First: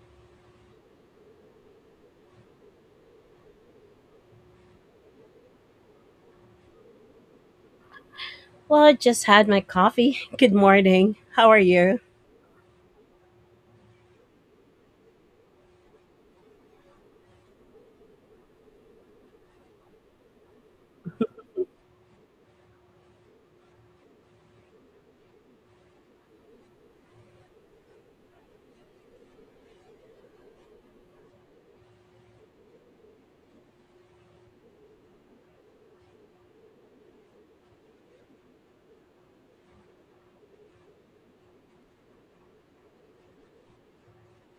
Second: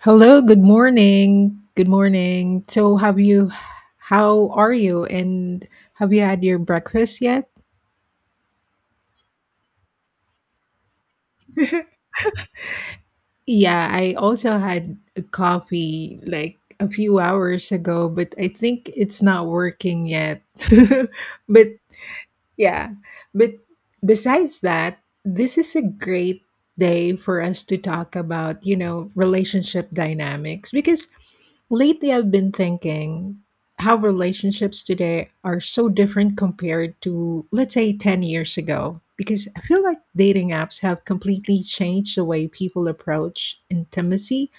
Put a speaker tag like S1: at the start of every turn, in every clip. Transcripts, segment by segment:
S1: Hello, good morning. Good morning. So, have you, how are you? And have you had your breakfast yet?
S2: Well, I just had my coffee. Good morning. How are you?
S1: Yeah, I also had a coffee like a few hours ago, but I think it's not working yet. but Yeah. But besides that, this is a great day for us to talk about, relationship dynamics because lately I've been thinking how relationships today are so different compared to, let's say, 10 years ago. Because I feel like dating apps have completely changed the way people approach intimacy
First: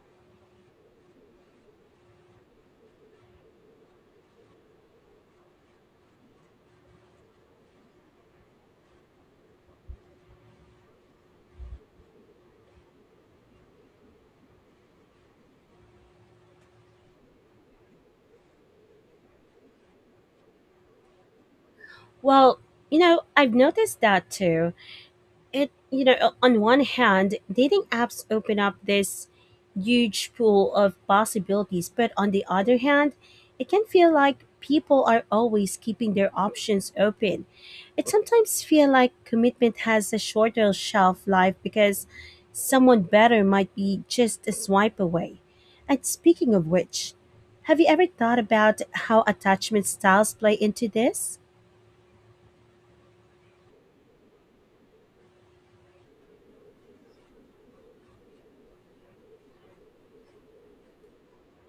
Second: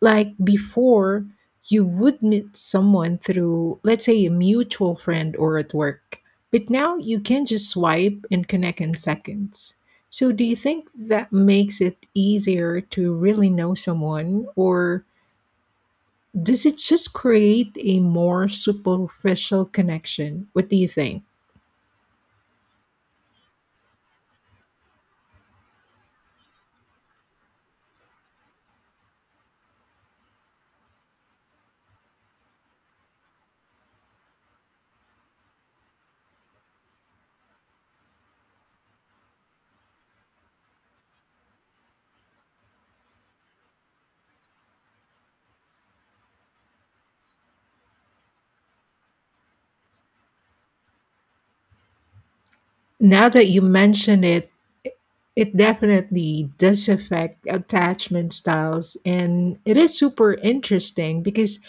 S1: like before you would meet someone through, let's say, a mutual friend or at work, but now you can just swipe and connect in seconds. So do you think that makes it easier to really know someone, or does it just create a more superficial connection? What do you think?
S2: Well, you know, I've noticed that too. It on one hand, dating apps open up this huge pool of possibilities, but on the other hand, it can feel like people are always keeping their options open. It sometimes feel like commitment has a shorter shelf life because someone better might be just a swipe away. And speaking of which, have you ever thought about how attachment styles play into this?
S1: Now that you mention it, it definitely does affect attachment styles, and it is super interesting because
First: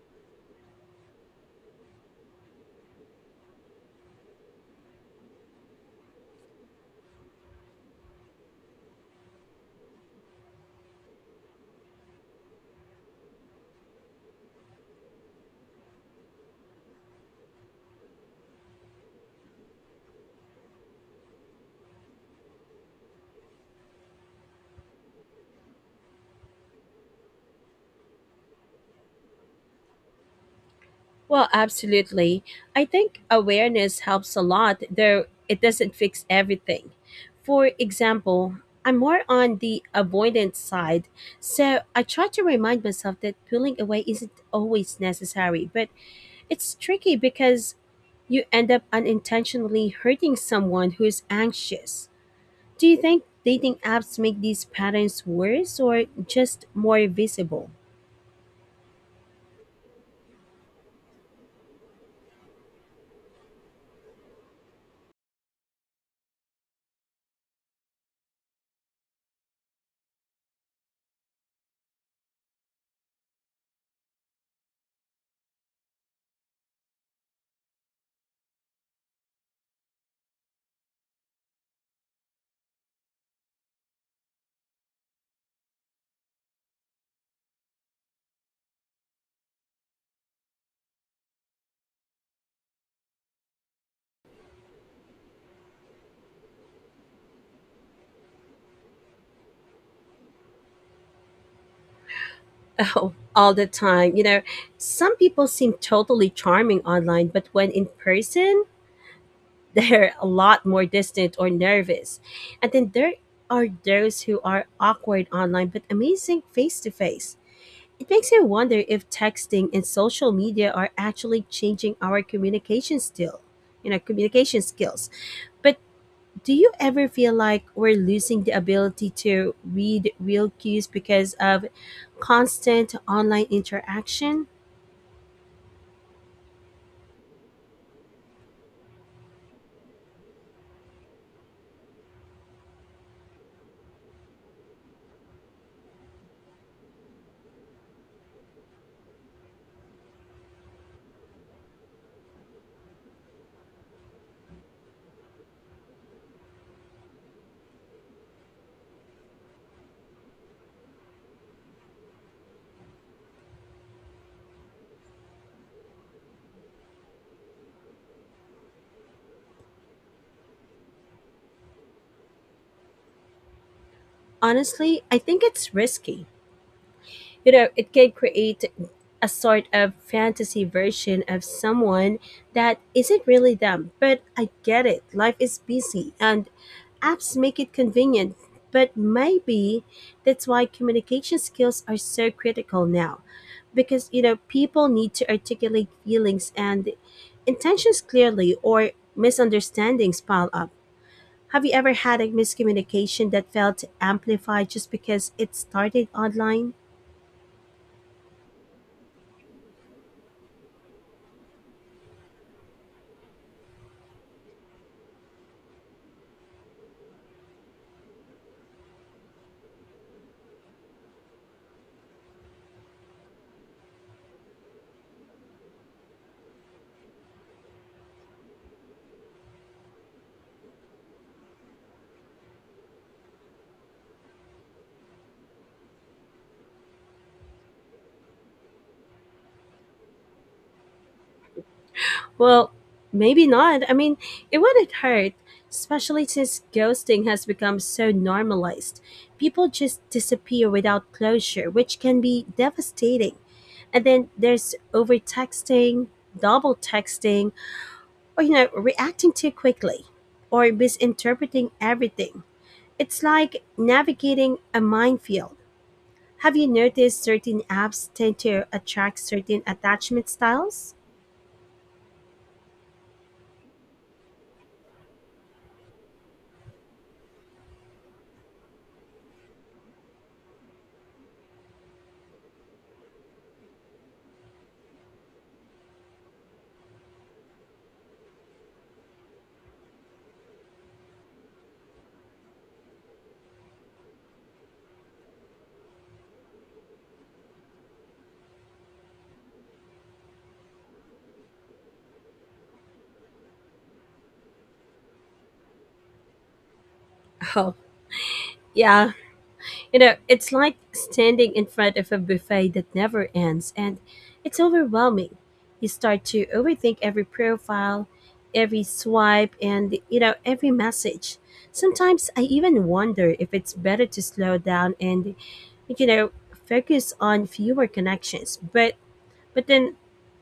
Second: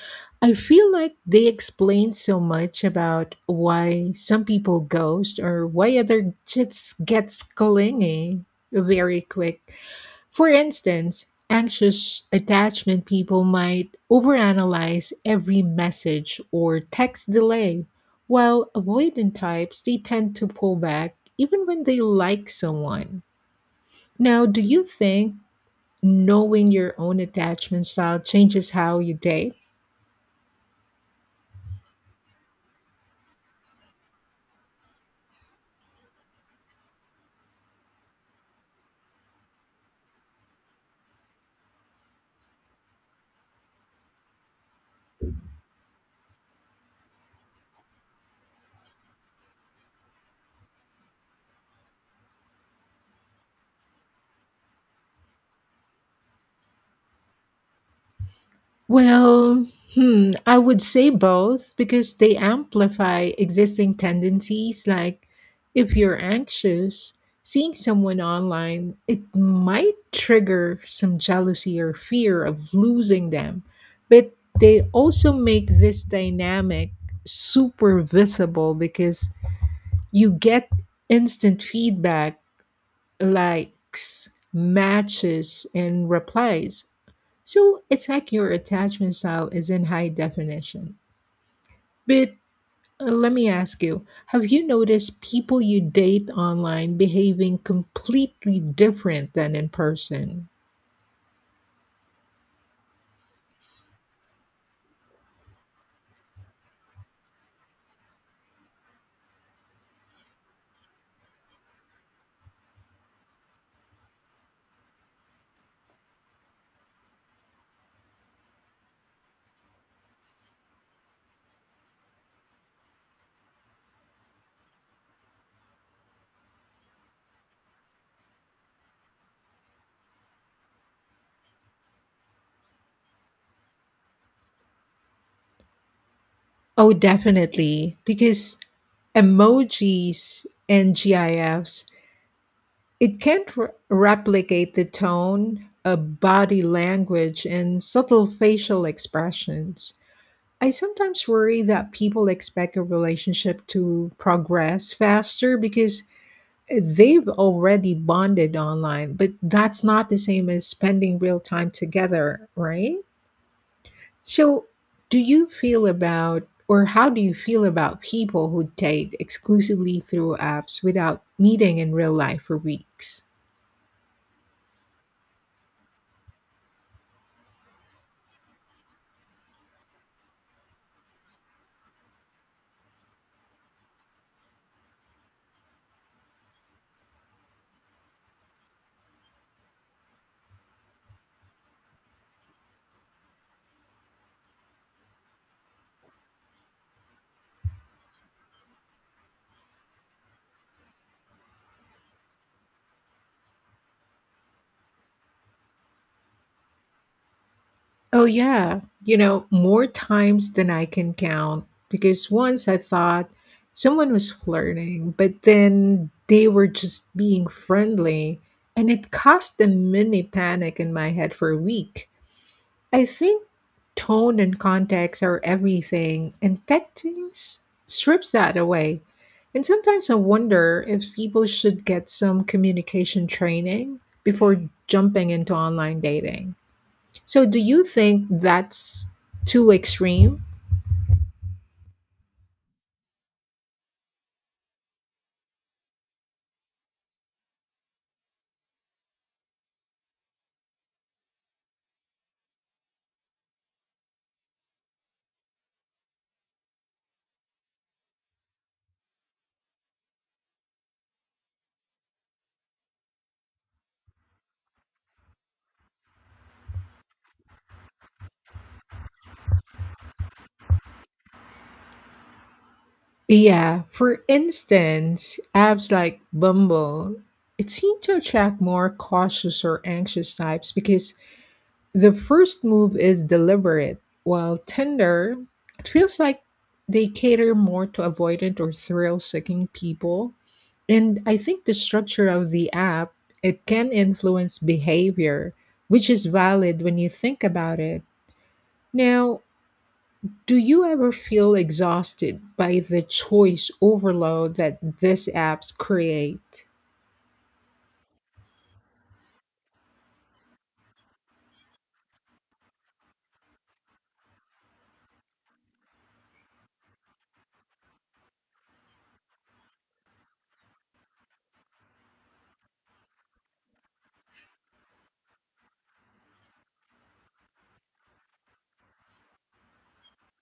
S1: I feel like they explain so much about why some people ghost or why other just gets clingy very quick. For instance, anxious attachment people might overanalyze every message or text delay, while avoidant types, they tend to pull back even when they like someone. Now, do you think knowing your own attachment style changes how you date?
S2: Well, absolutely. I think awareness helps a lot, though it doesn't fix everything. For example, I'm more on the avoidant side, so I try to remind myself that pulling away isn't always necessary, but it's tricky because you end up unintentionally hurting someone who is anxious. Do you think dating apps make these patterns worse or just more visible?
S1: Well, hmm, I would say both because they amplify existing tendencies. Like, if you're anxious, seeing someone online, it might trigger some jealousy or fear of losing them. But they also make this dynamic super visible because you get instant feedback, likes, matches, and replies, so it's like your attachment style is in high definition. But let me ask you, have you noticed people you date online behaving completely different than in person?
S2: Oh, all the time. You know, some people seem totally charming online, but when in person, they're a lot more distant or nervous. And then there are those who are awkward online but amazing face to face. It makes me wonder if texting and social media are actually changing our communication still, you know, communication skills. But do you ever feel like we're losing the ability to read real cues because of constant online interaction?
S1: Oh, definitely. Because emojis and GIFs, it can't replicate the tone, body language, and subtle facial expressions. I sometimes worry that people expect a relationship to progress faster because they've already bonded online, but that's not the same as spending real time together, right? So, do you feel about, or how do you feel about people who date exclusively through apps without meeting in real life for weeks?
S2: Honestly, I think it's risky. You know, it can create a sort of fantasy version of someone that isn't really them. But I get it. Life is busy and apps make it convenient. But maybe that's why communication skills are so critical now. Because, you know, people need to articulate feelings and intentions clearly or misunderstandings pile up. Have you ever had a miscommunication that felt amplified just because it started online?
S1: Oh, yeah. More times than I can count. Because once I thought someone was flirting, but then they were just being friendly. And it caused a mini panic in my head for a week. I think tone and context are everything, and strips that away. And sometimes I wonder if people should get some communication training before jumping into online dating. So, do you think that's too extreme?
S2: Well, maybe not. I mean, it wouldn't hurt, especially since ghosting has become so normalized. People just disappear without closure, which can be devastating. And then there's over texting, double texting, or you know, reacting too quickly or misinterpreting everything. It's like navigating a minefield. Have you noticed certain apps tend to attract certain attachment styles?
S1: Yeah, for instance, apps like Bumble, it seemed to attract more cautious or anxious types because the first move is deliberate, while Tinder, it feels like they cater more to avoidant or thrill seeking people. And I think the structure of the app, it can influence behavior, which is valid when you think about it. Now, do you ever feel exhausted by the choice overload that these apps create?
S2: Oh, yeah. You know, it's like standing in front of a buffet that never ends, and it's overwhelming. You start to overthink every profile, every swipe, and, you know, every message. Sometimes I even wonder if it's better to slow down and, you know, focus on fewer connections. But then,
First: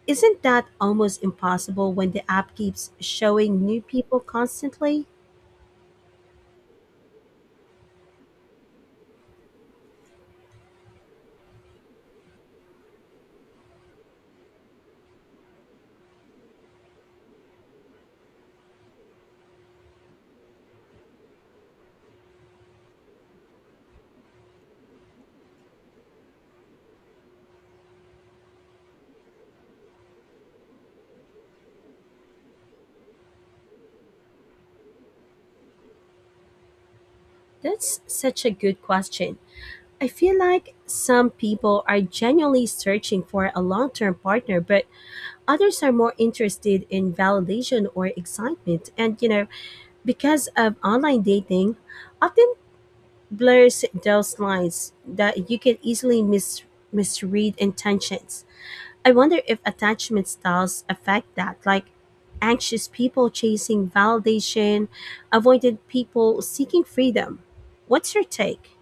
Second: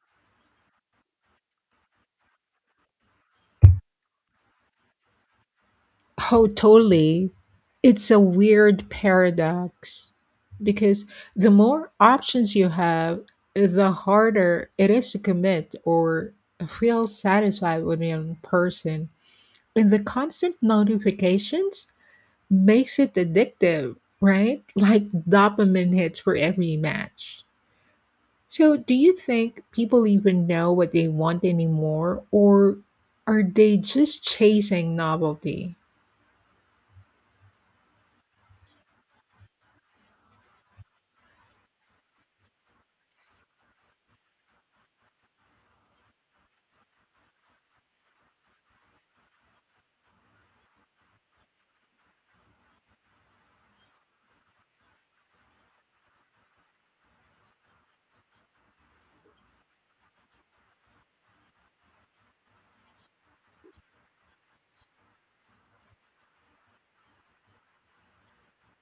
S2: isn't that almost impossible when the app keeps showing new people constantly?
S1: Oh, totally. It's a weird paradox because the more options you have, the harder it is to commit or feel satisfied with one person. And the constant notifications makes it addictive, right? Like dopamine hits for every match. So, do you think people even know what they want anymore, or are they just chasing novelty?
S2: That's such a good question. I feel like some people are genuinely searching for a long term partner, but others are more interested in validation or excitement. And, you know, because of online dating, often blurs those lines that you can easily misread intentions. I wonder if attachment styles affect that, like anxious people chasing validation, avoidant people seeking freedom. What's your take?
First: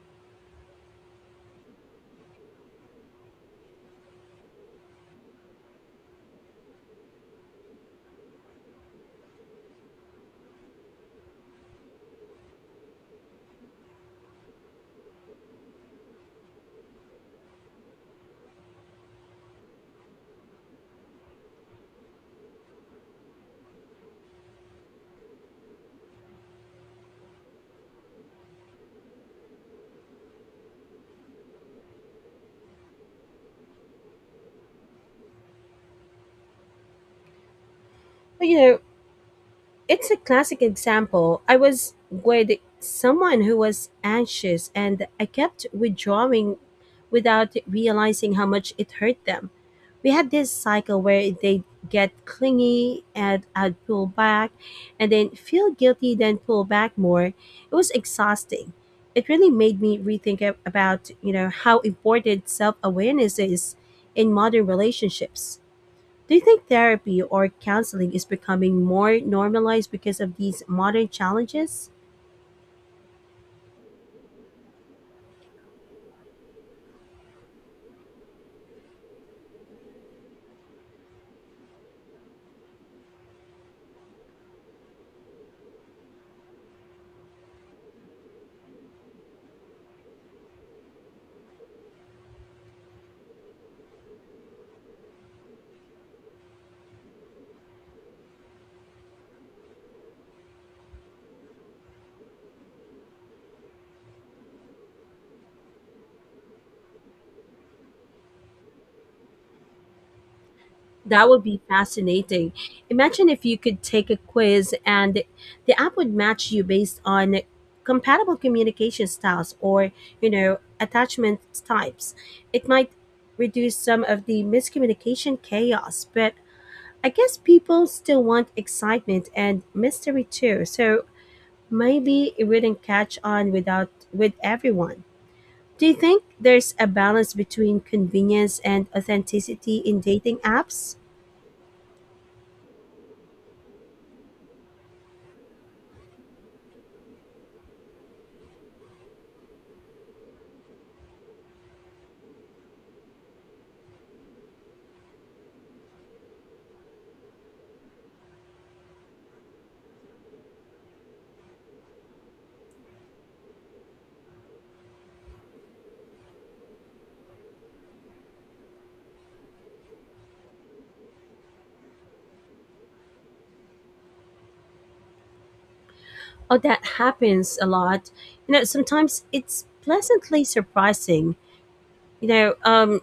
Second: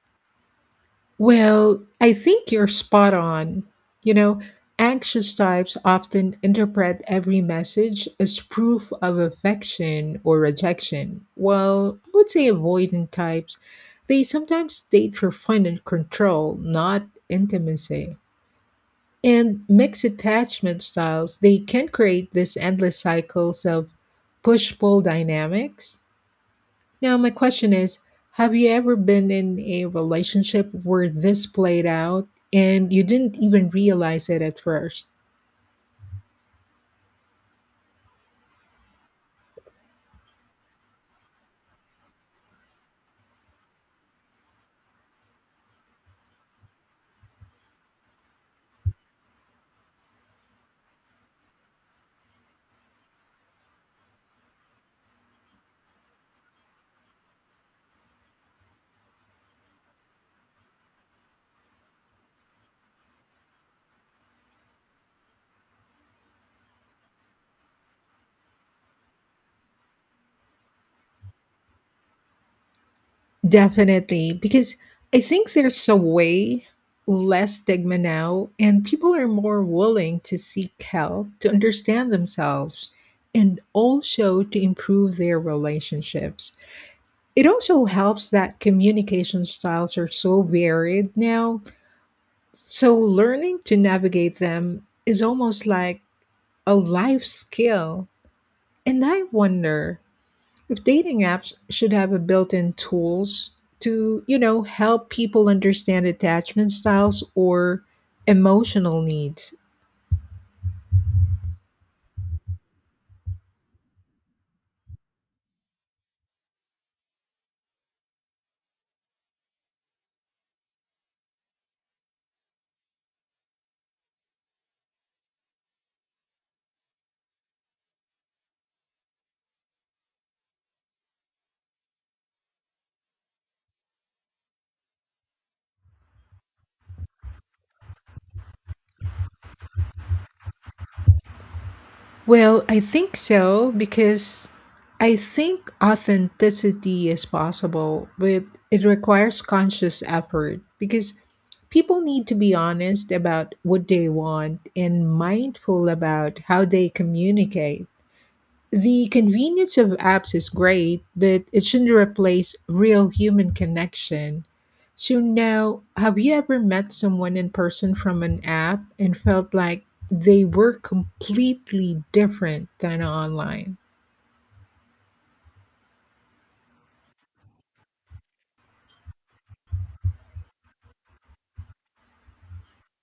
S1: Well, I think you're spot on. You know, anxious types often interpret every message as proof of affection or rejection, while I would say avoidant types, they sometimes date for fun and control, not intimacy. And mixed attachment styles, they can create this endless cycles of push pull dynamics. Now, my question is, have you ever been in a relationship where this played out and you didn't even realize it at first?
S2: Well, you know, it's a classic example. I was with someone who was anxious and I kept withdrawing without realizing how much it hurt them. We had this cycle where they'd get clingy and I'd pull back and then feel guilty, then pull back more. It was exhausting. It really made me rethink about, you know, how important self-awareness is in modern relationships. Do you think therapy or counseling is becoming more normalized because of these modern challenges?
S1: Definitely, because I think there's a way less stigma now, and people are more willing to seek help to understand themselves and also to improve their relationships. It also helps that communication styles are so varied now, so learning to navigate them is almost like a life skill. And I wonder if dating apps should have a built-in tools to, help people understand attachment styles or emotional needs.
S2: That would be fascinating. Imagine if you could take a quiz and the app would match you based on compatible communication styles or, you know, attachment types. It might reduce some of the miscommunication chaos, but I guess people still want excitement and mystery too. So maybe it wouldn't catch on without with everyone. Do you think there's a balance between convenience and authenticity in dating apps?
S1: Well, I think so because I think authenticity is possible, but it requires conscious effort because people need to be honest about what they want and mindful about how they communicate. The convenience of apps is great, but it shouldn't replace real human connection. So, now, have you ever met someone in person from an app and felt like they were completely different than online?
S2: Oh, that happens a lot. You know, sometimes it's pleasantly surprising, you know, um,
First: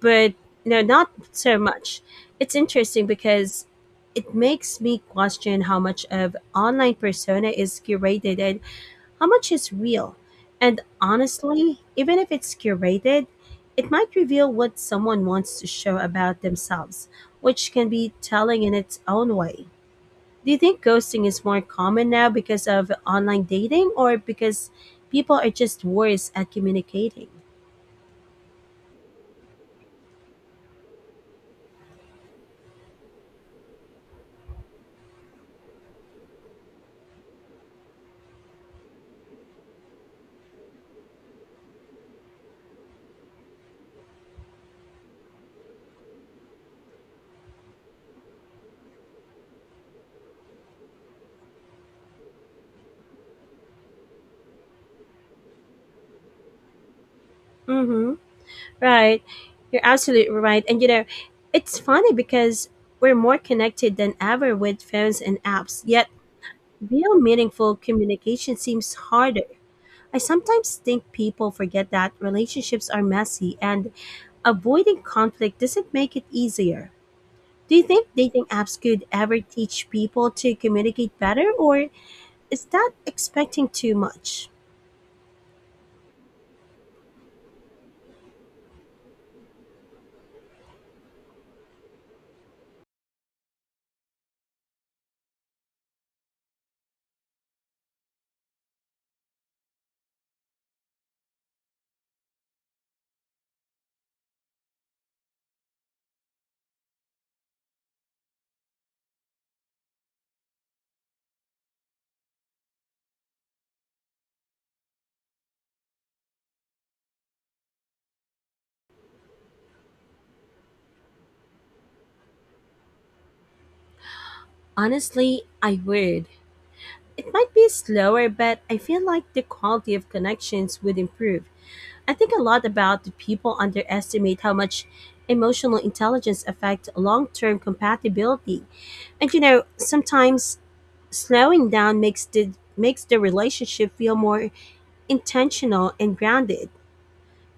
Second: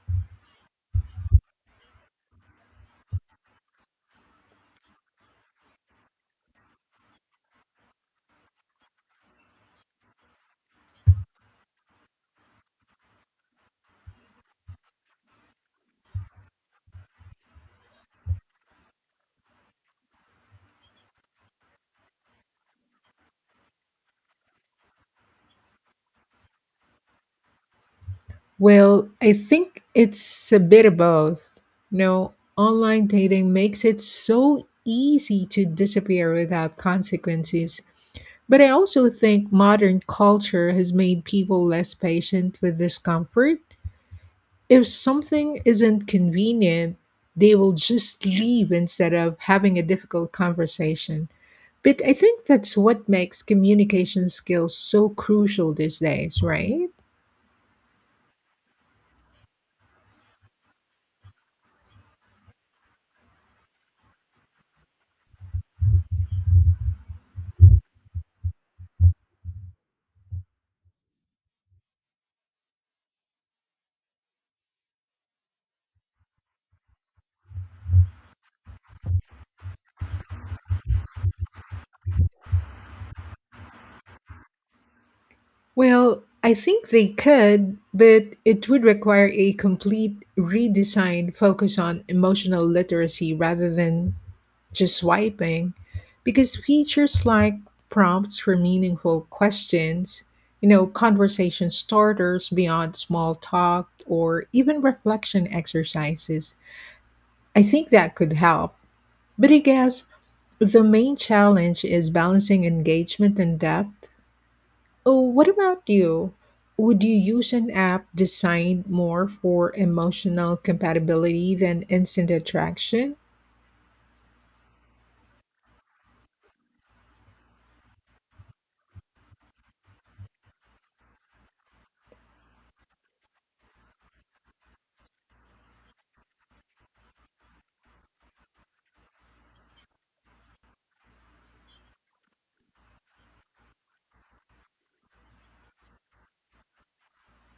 S2: but you know, not so much. It's interesting because it makes me question how much of online persona is curated and how much is real. And honestly, even if it's curated, it might reveal what someone wants to show about themselves, which can be telling in its own way. Do you think ghosting is more common now because of online dating or because people are just worse at communicating?
S1: Well, I think it's a bit of both. You know, online dating makes it so easy to disappear without consequences. But I also think modern culture has made people less patient with discomfort. If something isn't convenient, they will just leave instead of having a difficult conversation. But I think that's what makes communication skills so crucial these days, right?
S2: Mm-hmm. Right. You're absolutely right. And you know, it's funny because we're more connected than ever with phones and apps, yet real meaningful communication seems harder. I sometimes think people forget that relationships are messy and avoiding conflict doesn't make it easier. Do you think dating apps could ever teach people to communicate better, or is that expecting too much?
S1: Well, I think they could, but it would require a complete redesign focus on emotional literacy rather than just swiping. Because features like prompts for meaningful questions, conversation starters beyond small talk, or even reflection exercises, I think that could help. But I guess the main challenge is balancing engagement and depth. Oh, what about you? Would you use an app designed more for emotional compatibility than instant attraction?
S2: Honestly, I would. It might be slower, but I feel like the quality of connections would improve. I think a lot about the people underestimate how much emotional intelligence affects long term compatibility. And you know, sometimes slowing down makes the relationship feel more intentional and grounded.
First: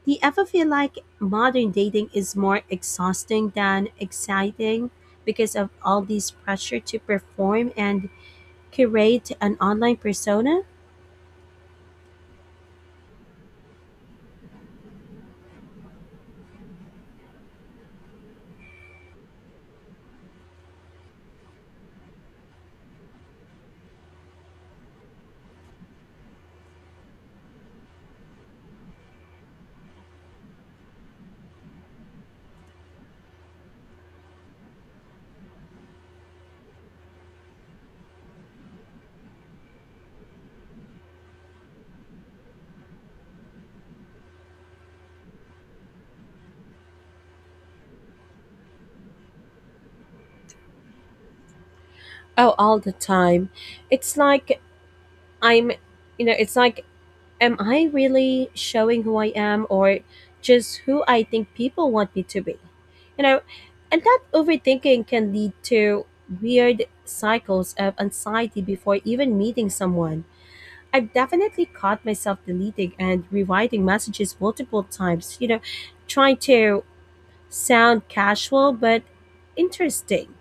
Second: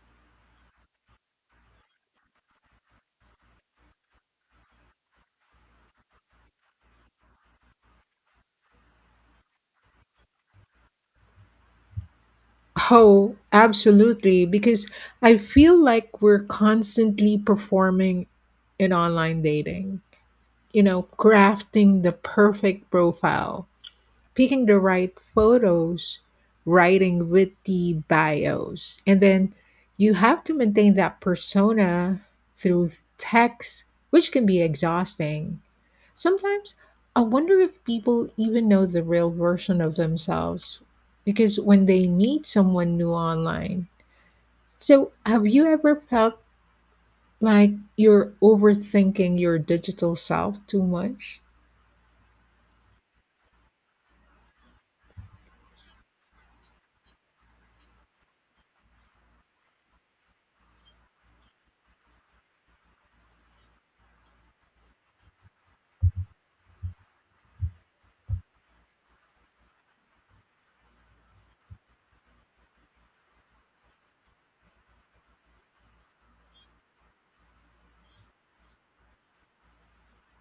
S2: Do you ever feel like modern dating is more exhausting than exciting because of all this pressure to perform and curate an online persona?
S1: Oh, absolutely, because I feel like we're constantly performing in online dating, crafting the perfect profile, picking the right photos, writing witty bios, and then you have to maintain that persona through text, which can be exhausting. Sometimes I wonder if people even know the real version of themselves because when they meet someone new online. So, have you ever felt like you're overthinking your digital self too much?
S2: Oh, all the time. It's like I'm, you know, it's like, am I really showing who I am or just who I think people want me to be? You know, and that overthinking can lead to weird cycles of anxiety before even meeting someone. I've definitely caught myself deleting and rewriting messages multiple times, you know, trying to sound casual but interesting.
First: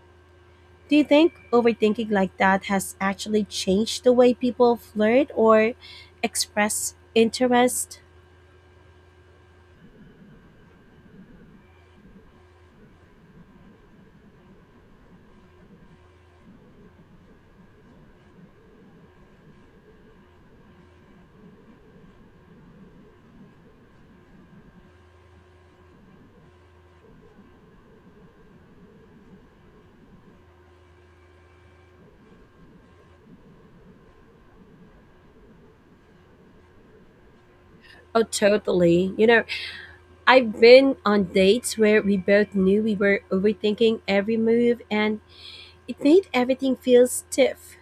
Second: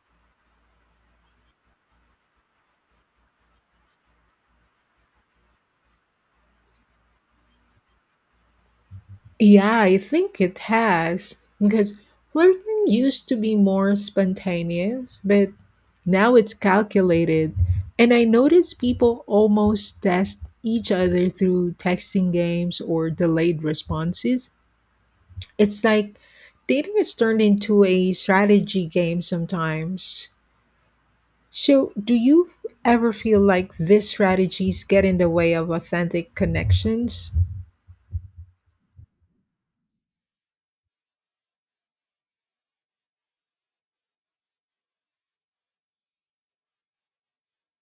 S2: Do you think overthinking like that has actually changed the way people flirt or express interest?
S1: Yeah, I think it has. Because flirting used to be more spontaneous, but now it's calculated. And I notice people almost test each other through texting games or delayed responses. It's like dating is turned into a strategy game sometimes. So, do you ever feel like these strategies get in the way of authentic connections?
S2: Oh, totally. You know, I've been on dates where we both knew we were overthinking every move, and it made everything feel stiff.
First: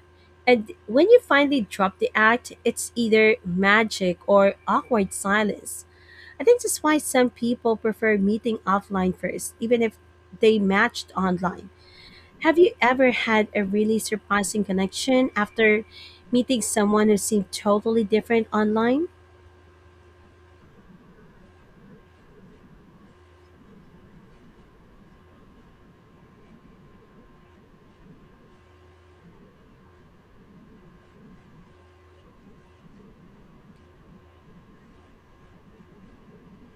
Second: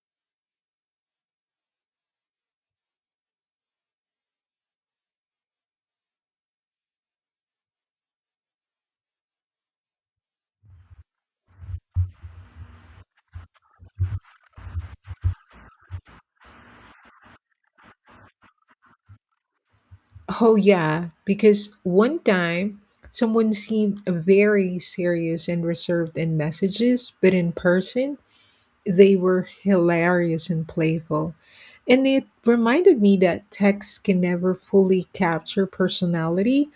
S2: And when you finally drop the act, it's either magic or awkward silence. I think that's why some people prefer meeting offline first, even if they matched online. Have you ever had a really surprising connection after meeting someone who seemed totally different online?
S1: Oh, yeah, because one time someone seemed very serious and reserved in messages, but in person, they were hilarious and playful. And it reminded me that text can never fully capture personality,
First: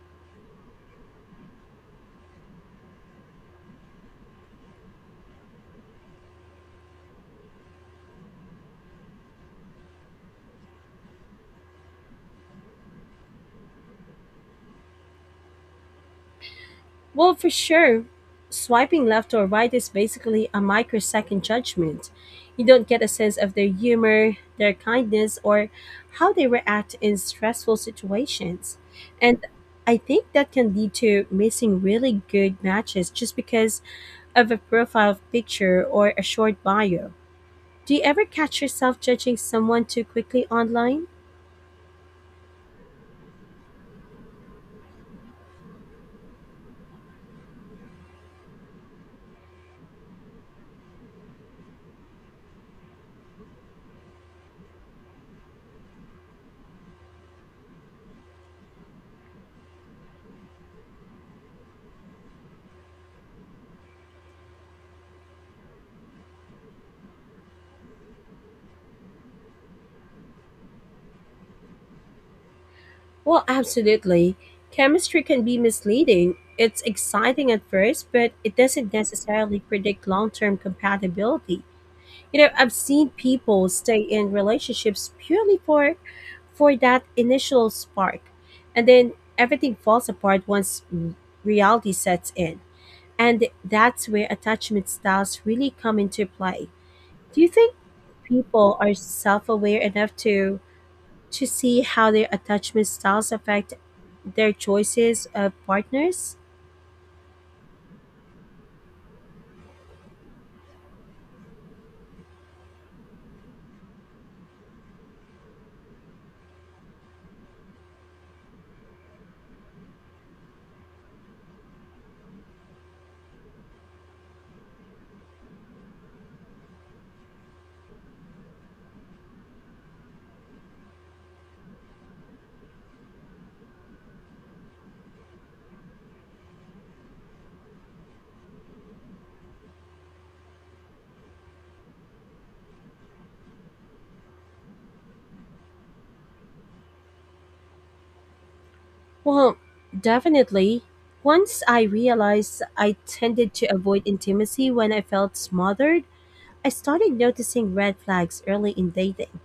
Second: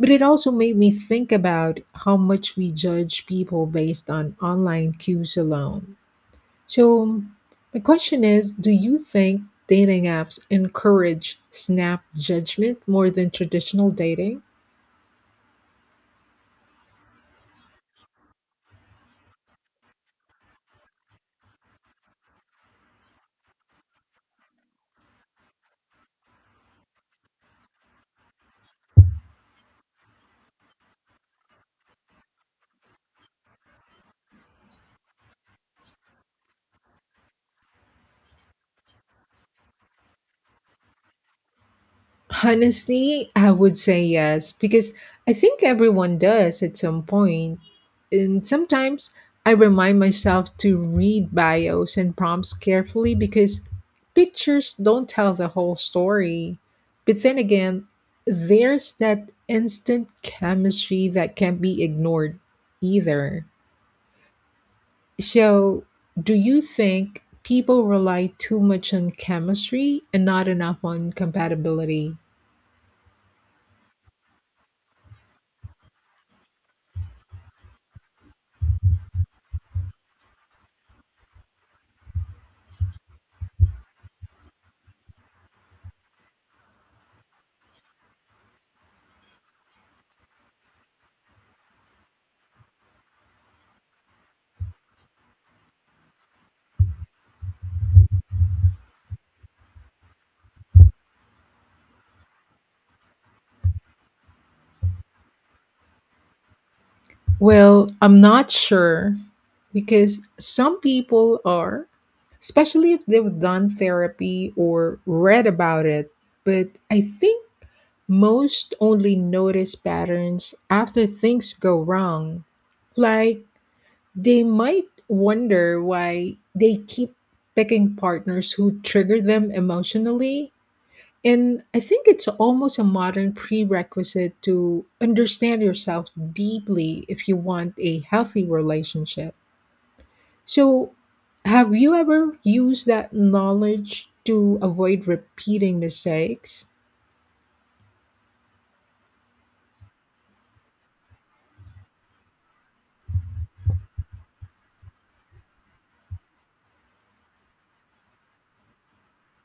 S1: but it also made me think about how much we judge people based on online cues alone. So, my question is, do you think dating apps encourage snap judgment more than traditional dating?
S2: Well, for sure, swiping left or right is basically a microsecond judgment. You don't get a sense of their humor, their kindness, or how they react in stressful situations. And I think that can lead to missing really good matches just because of a profile picture or a short bio. Do you ever catch yourself judging someone too quickly online?
S1: Honestly, I would say yes, because I think everyone does at some point. And sometimes I remind myself to read bios and prompts carefully because pictures don't tell the whole story. But then again, there's that instant chemistry that can't be ignored either. So, do you think people rely too much on chemistry and not enough on compatibility?
S2: Well, absolutely. Chemistry can be misleading. It's exciting at first, but it doesn't necessarily predict long term compatibility. You know, I've seen people stay in relationships purely for that initial spark. And then everything falls apart once reality sets in. And that's where attachment styles really come into play. Do you think people are self aware enough to see how their attachment styles affect their choices of partners?
S1: Well, I'm not sure because some people are, especially if they've done therapy or read about it. But I think most only notice patterns after things go wrong. Like, they might wonder why they keep picking partners who trigger them emotionally. And I think it's almost a modern prerequisite to understand yourself deeply if you want a healthy relationship. So, have you ever used that knowledge to avoid repeating mistakes?
S2: Well, definitely. Once I realized I tended to avoid intimacy when I felt smothered, I started noticing red flags early in dating.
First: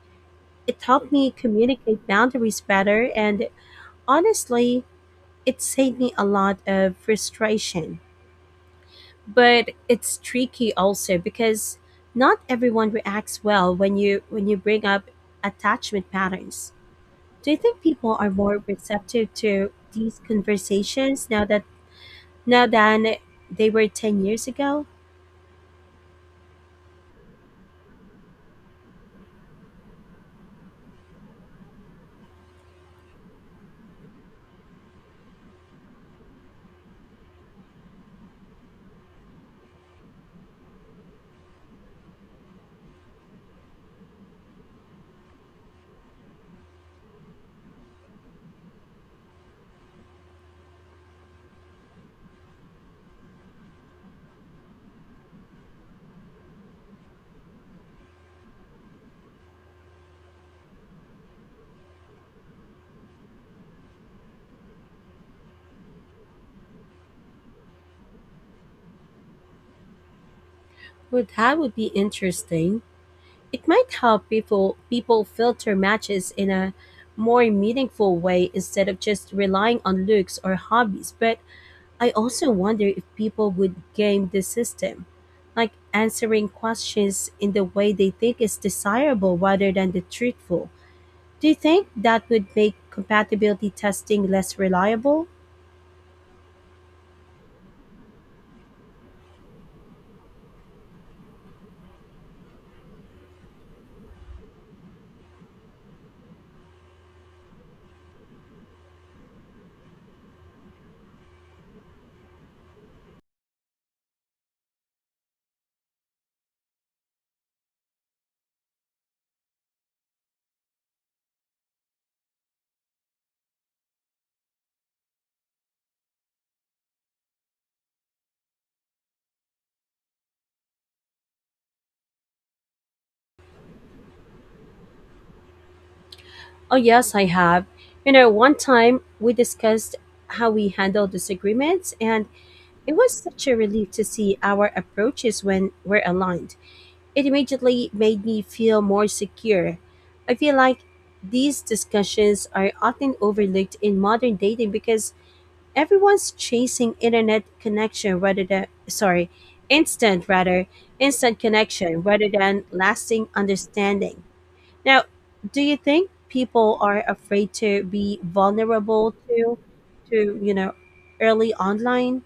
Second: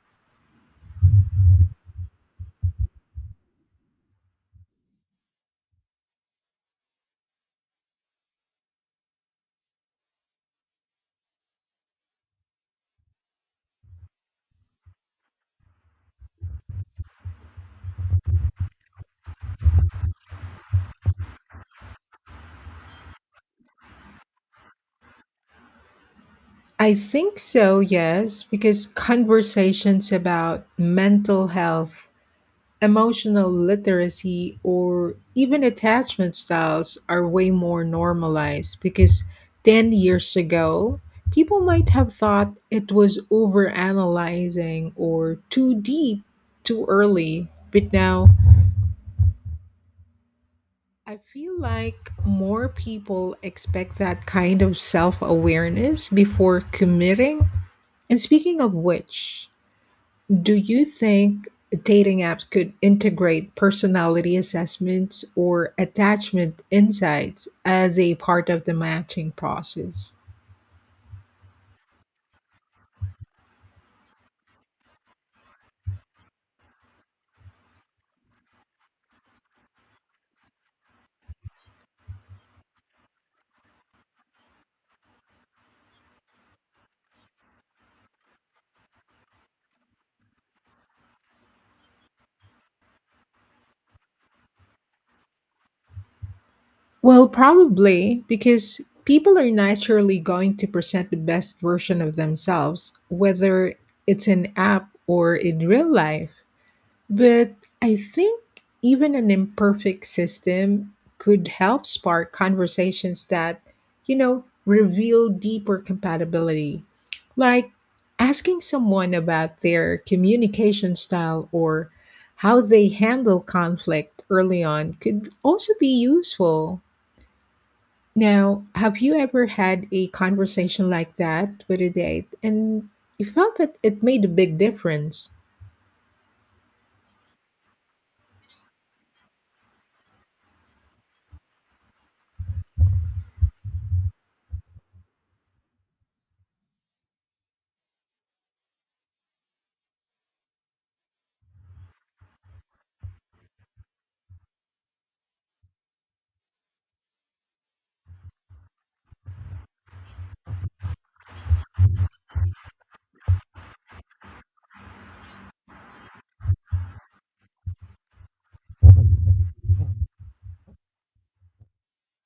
S2: It helped me communicate boundaries better, and honestly, it saved me a lot of frustration. But it's tricky also because not everyone reacts well when you bring up attachment patterns. Do you think people are more receptive to these conversations now than they were 10 years ago?
S1: I think so, yes, because conversations about mental health, emotional literacy, or even attachment styles are way more normalized. Because 10 years ago, people might have thought it was overanalyzing or too deep too early. But now, I feel like more people expect that kind of self awareness before committing. And speaking of which, do you think dating apps could integrate personality assessments or attachment insights as a part of the matching process?
S2: Well, that would be interesting. It might help people filter matches in a more meaningful way instead of just relying on looks or hobbies. But I also wonder if people would game the system, like answering questions in the way they think is desirable rather than the truthful. Do you think that would make compatibility testing less reliable?
S1: Well, probably, because people are naturally going to present the best version of themselves, whether it's an app or in real life. But I think even an imperfect system could help spark conversations that, reveal deeper compatibility. Like asking someone about their communication style or how they handle conflict early on could also be useful. Now, have you ever had a conversation like that with a date and you felt that it made a big difference?
S2: Oh, yes, I have. You know, one time we discussed how we handle disagreements, and it was such a relief to see our approaches when we're aligned. It immediately made me feel more secure. I feel like these discussions are often overlooked in modern dating because everyone's chasing internet connection rather than sorry, instant rather, instant connection rather than lasting understanding. Now, do you think people are afraid to be vulnerable you know, early online?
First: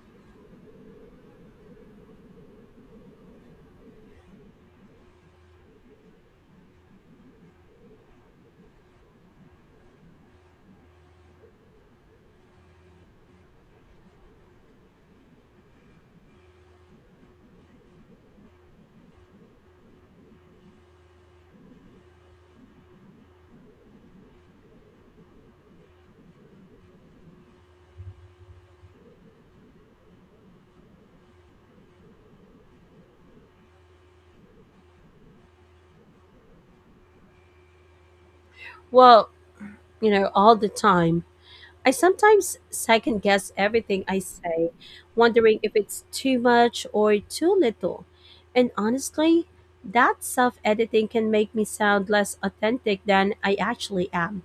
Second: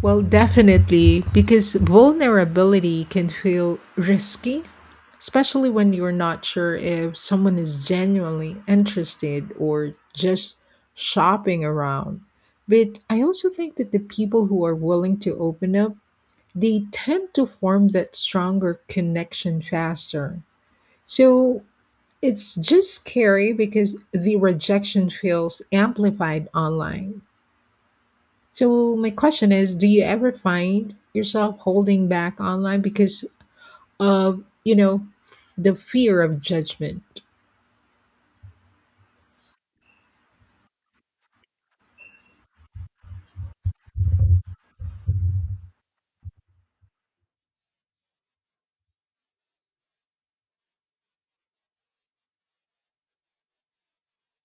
S1: Well, definitely, because vulnerability can feel risky, especially when you're not sure if someone is genuinely interested or just shopping around. But I also think that the people who are willing to open up, they tend to form that stronger connection faster. So it's just scary because the rejection feels amplified online. So my question is, do you ever find yourself holding back online because of, the fear of judgment?
S2: Well, you know, all the time. I sometimes second guess everything I say, wondering if it's too much or too little. And honestly, that self editing can make me sound less authentic than I actually am.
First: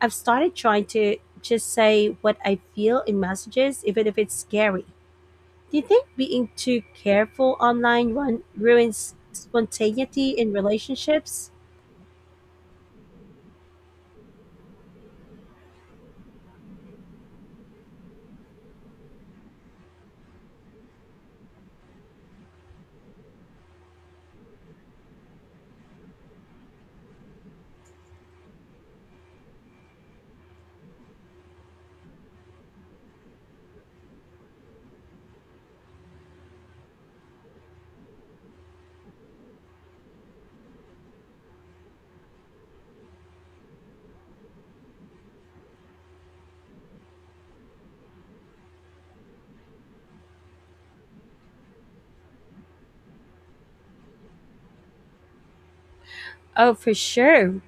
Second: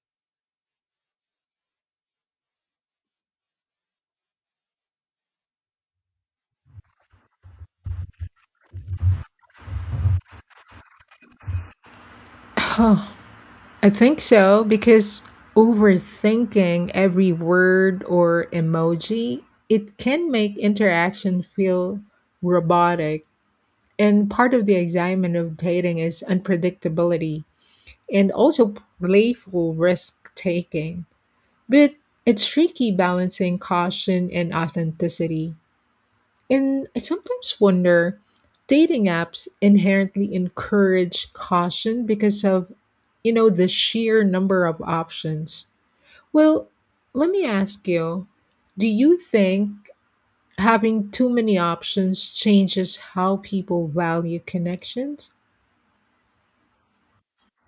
S2: I've started trying to just say what I feel in messages, even if it's scary. Do you think being too careful online ruins spontaneity in relationships?
S1: I think so because overthinking every word or emoji, it can make interaction feel robotic. And part of the excitement of dating is unpredictability and also playful risk taking. But it's tricky balancing caution and authenticity. And I sometimes wonder dating apps inherently encourage caution because of, the sheer number of options. Well, let me ask you, do you think having too many options changes how people value connections?
S2: Oh, for sure.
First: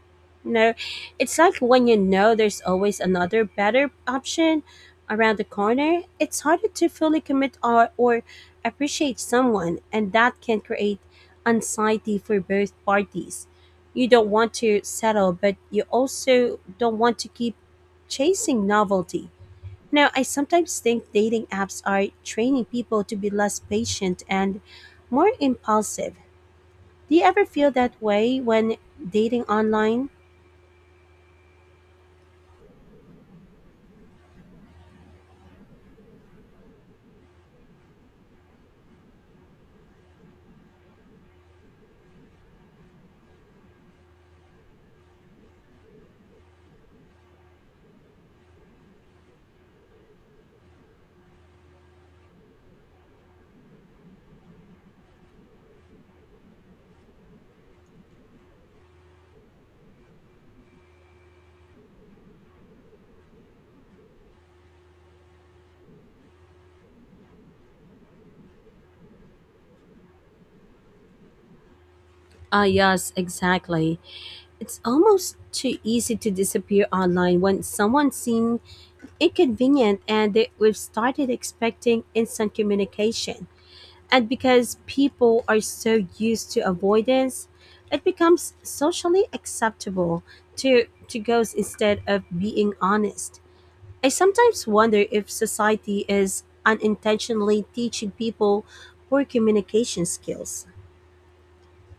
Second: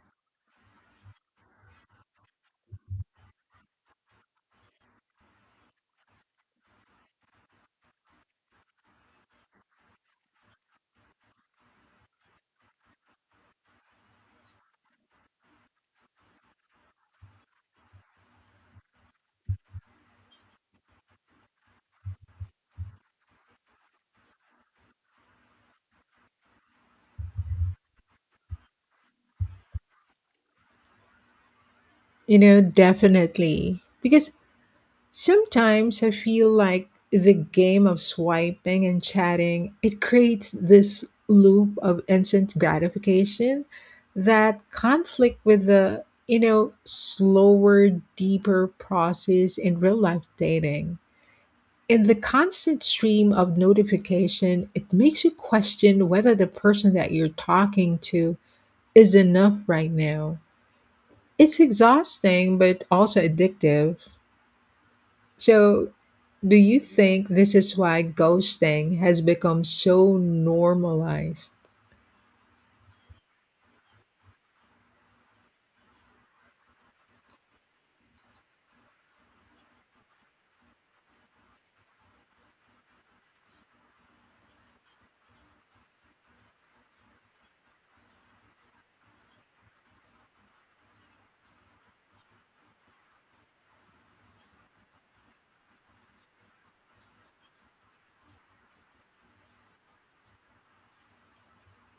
S2: No, it's like when you know there's always another better option around the corner, it's harder to fully commit or appreciate someone, and that can create anxiety for both parties. You don't want to settle, but you also don't want to keep chasing novelty. Now, I sometimes think dating apps are training people to be less patient and more impulsive. Do you ever feel that way when dating online?
S1: You know, definitely. Because sometimes I feel like the game of swiping and chatting, it creates this loop of instant gratification that conflict with the, slower, deeper process in real life dating. In the constant stream of notification, it makes you question whether the person that you're talking to is enough right now. It's exhausting but also addictive. So, do you think this is why ghosting has become so normalized?
S2: Ah, yes, exactly. It's almost too easy to disappear online when someone seemed inconvenient and they, we've started expecting instant communication. And because people are so used to avoidance, it becomes socially acceptable to ghost instead of being honest. I sometimes wonder if society is unintentionally teaching people poor communication skills.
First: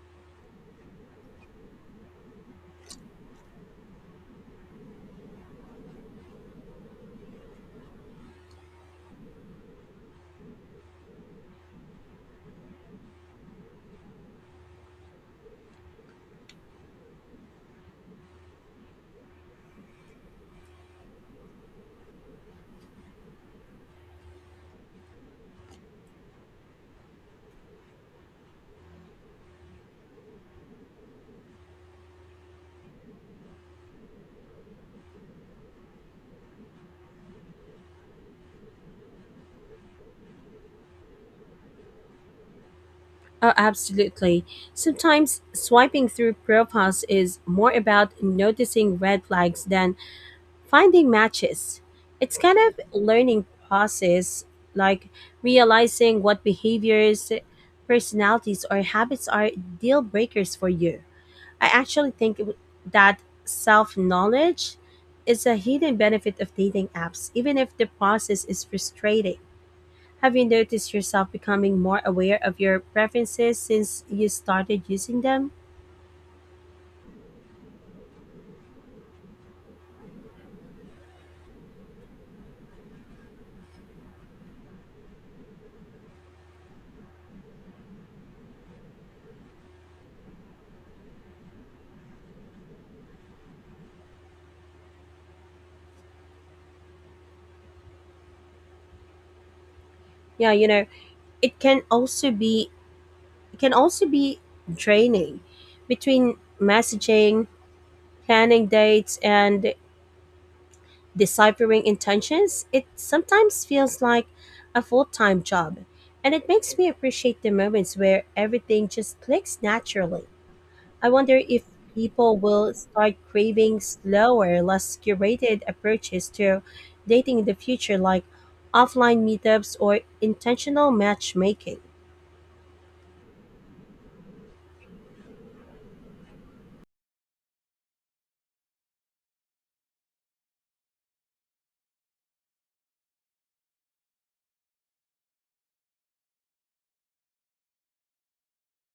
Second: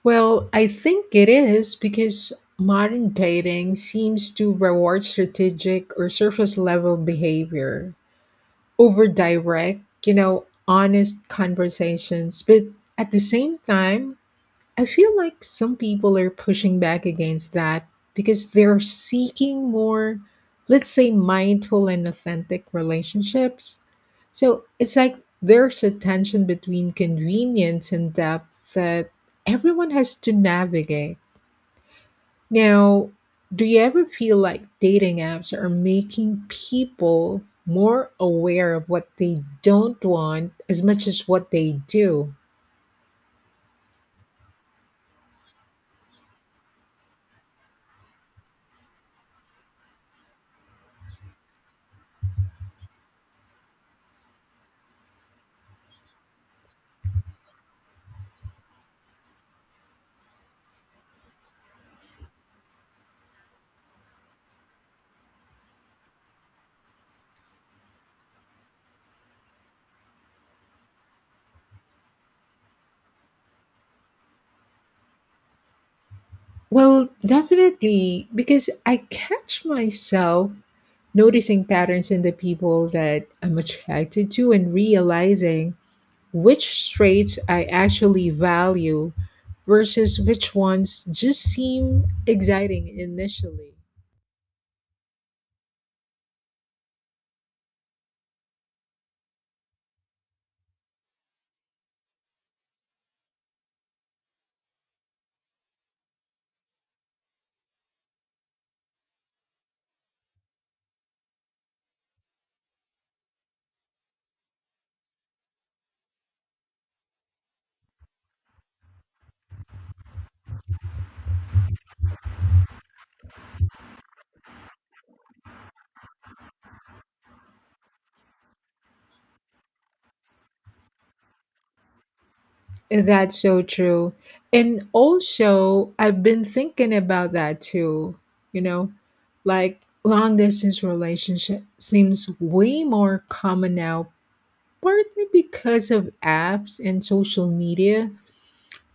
S1: Well, I think it is because modern dating seems to reward strategic or surface level behavior over direct, honest conversations. But at the same time, I feel like some people are pushing back against that because they're seeking more, let's say, mindful and authentic relationships. So it's like there's a tension between convenience and depth that everyone has to navigate. Now, do you ever feel like dating apps are making people more aware of what they don't want as much as what they do?
S2: Oh, absolutely. Sometimes swiping through profiles is more about noticing red flags than finding matches. It's kind of learning process, like realizing what behaviors, personalities, or habits are deal breakers for you. I actually think that self knowledge is a hidden benefit of dating apps, even if the process is frustrating. Have you noticed yourself becoming more aware of your preferences since you started using them?
S1: Well, definitely, because I catch myself noticing patterns in the people that I'm attracted to and realizing which traits I actually value versus which ones just seem exciting initially.
S2: Yeah, you know, it can also be it can also be draining between messaging, planning dates and deciphering intentions. It sometimes feels like a full time job, and it makes me appreciate the moments where everything just clicks naturally. I wonder if people will start craving slower, less curated approaches to dating in the future, like offline meetups or intentional matchmaking.
S1: That's so true. And also, I've been thinking about that too, you know, like long distance relationship seems way more common now, partly because of apps and social media,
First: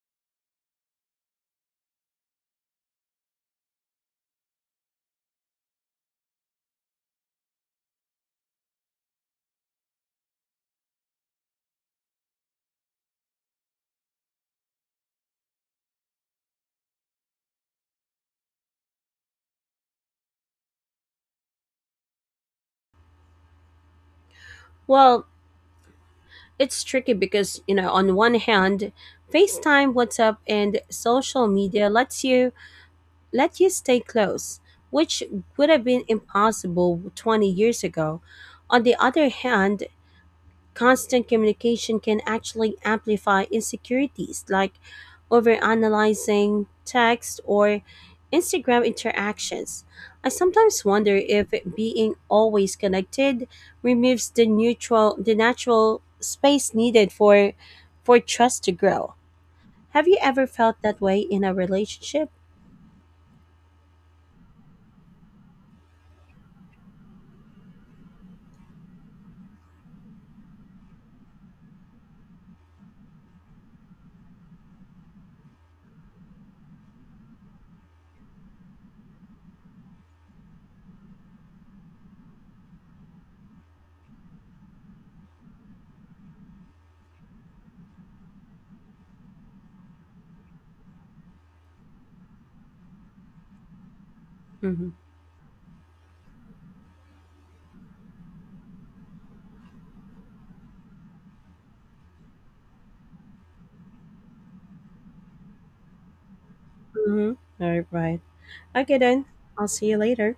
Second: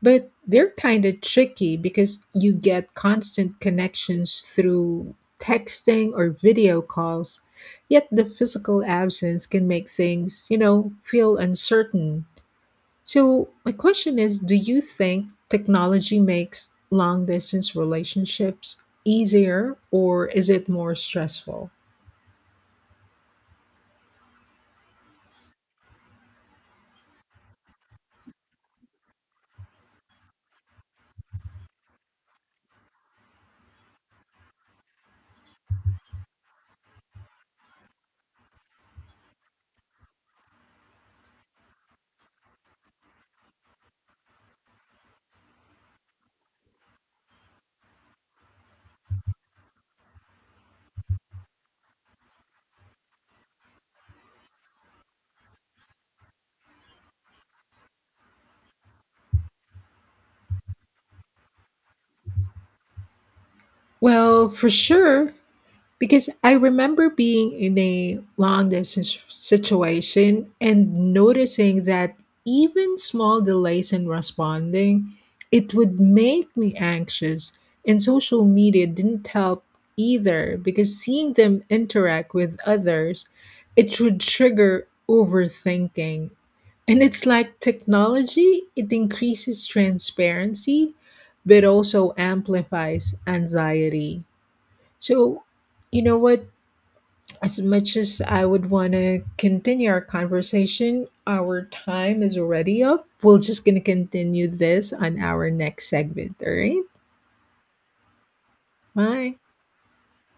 S1: but they're kind of tricky because you get constant connections through texting or video calls. Yet the physical absence can make things, feel uncertain. So, my question is, do you think technology makes long distance relationships easier, or is it more stressful?
S2: Well, it's tricky because, you know, on one hand, FaceTime, WhatsApp, and social media let you stay close, which would have been impossible 20 years ago. On the other hand, constant communication can actually amplify insecurities like overanalyzing text or Instagram interactions. I sometimes wonder if being always connected removes the natural space needed for trust to grow. Have you ever felt that way in a relationship?
S1: Well, for sure, because I remember being in a long distance situation and noticing that even small delays in responding, it would make me anxious. And social media didn't help either because seeing them interact with others, it would trigger overthinking. And it's like technology, it increases transparency, but also amplifies anxiety.
S2: Mhm.
S1: So, you know what? As much as I would want to continue our conversation, our time is already up. We're just going to continue this on our next segment. All right.
S2: Mhm. All right. Okay then.
S1: Bye.
S2: I'll see you later.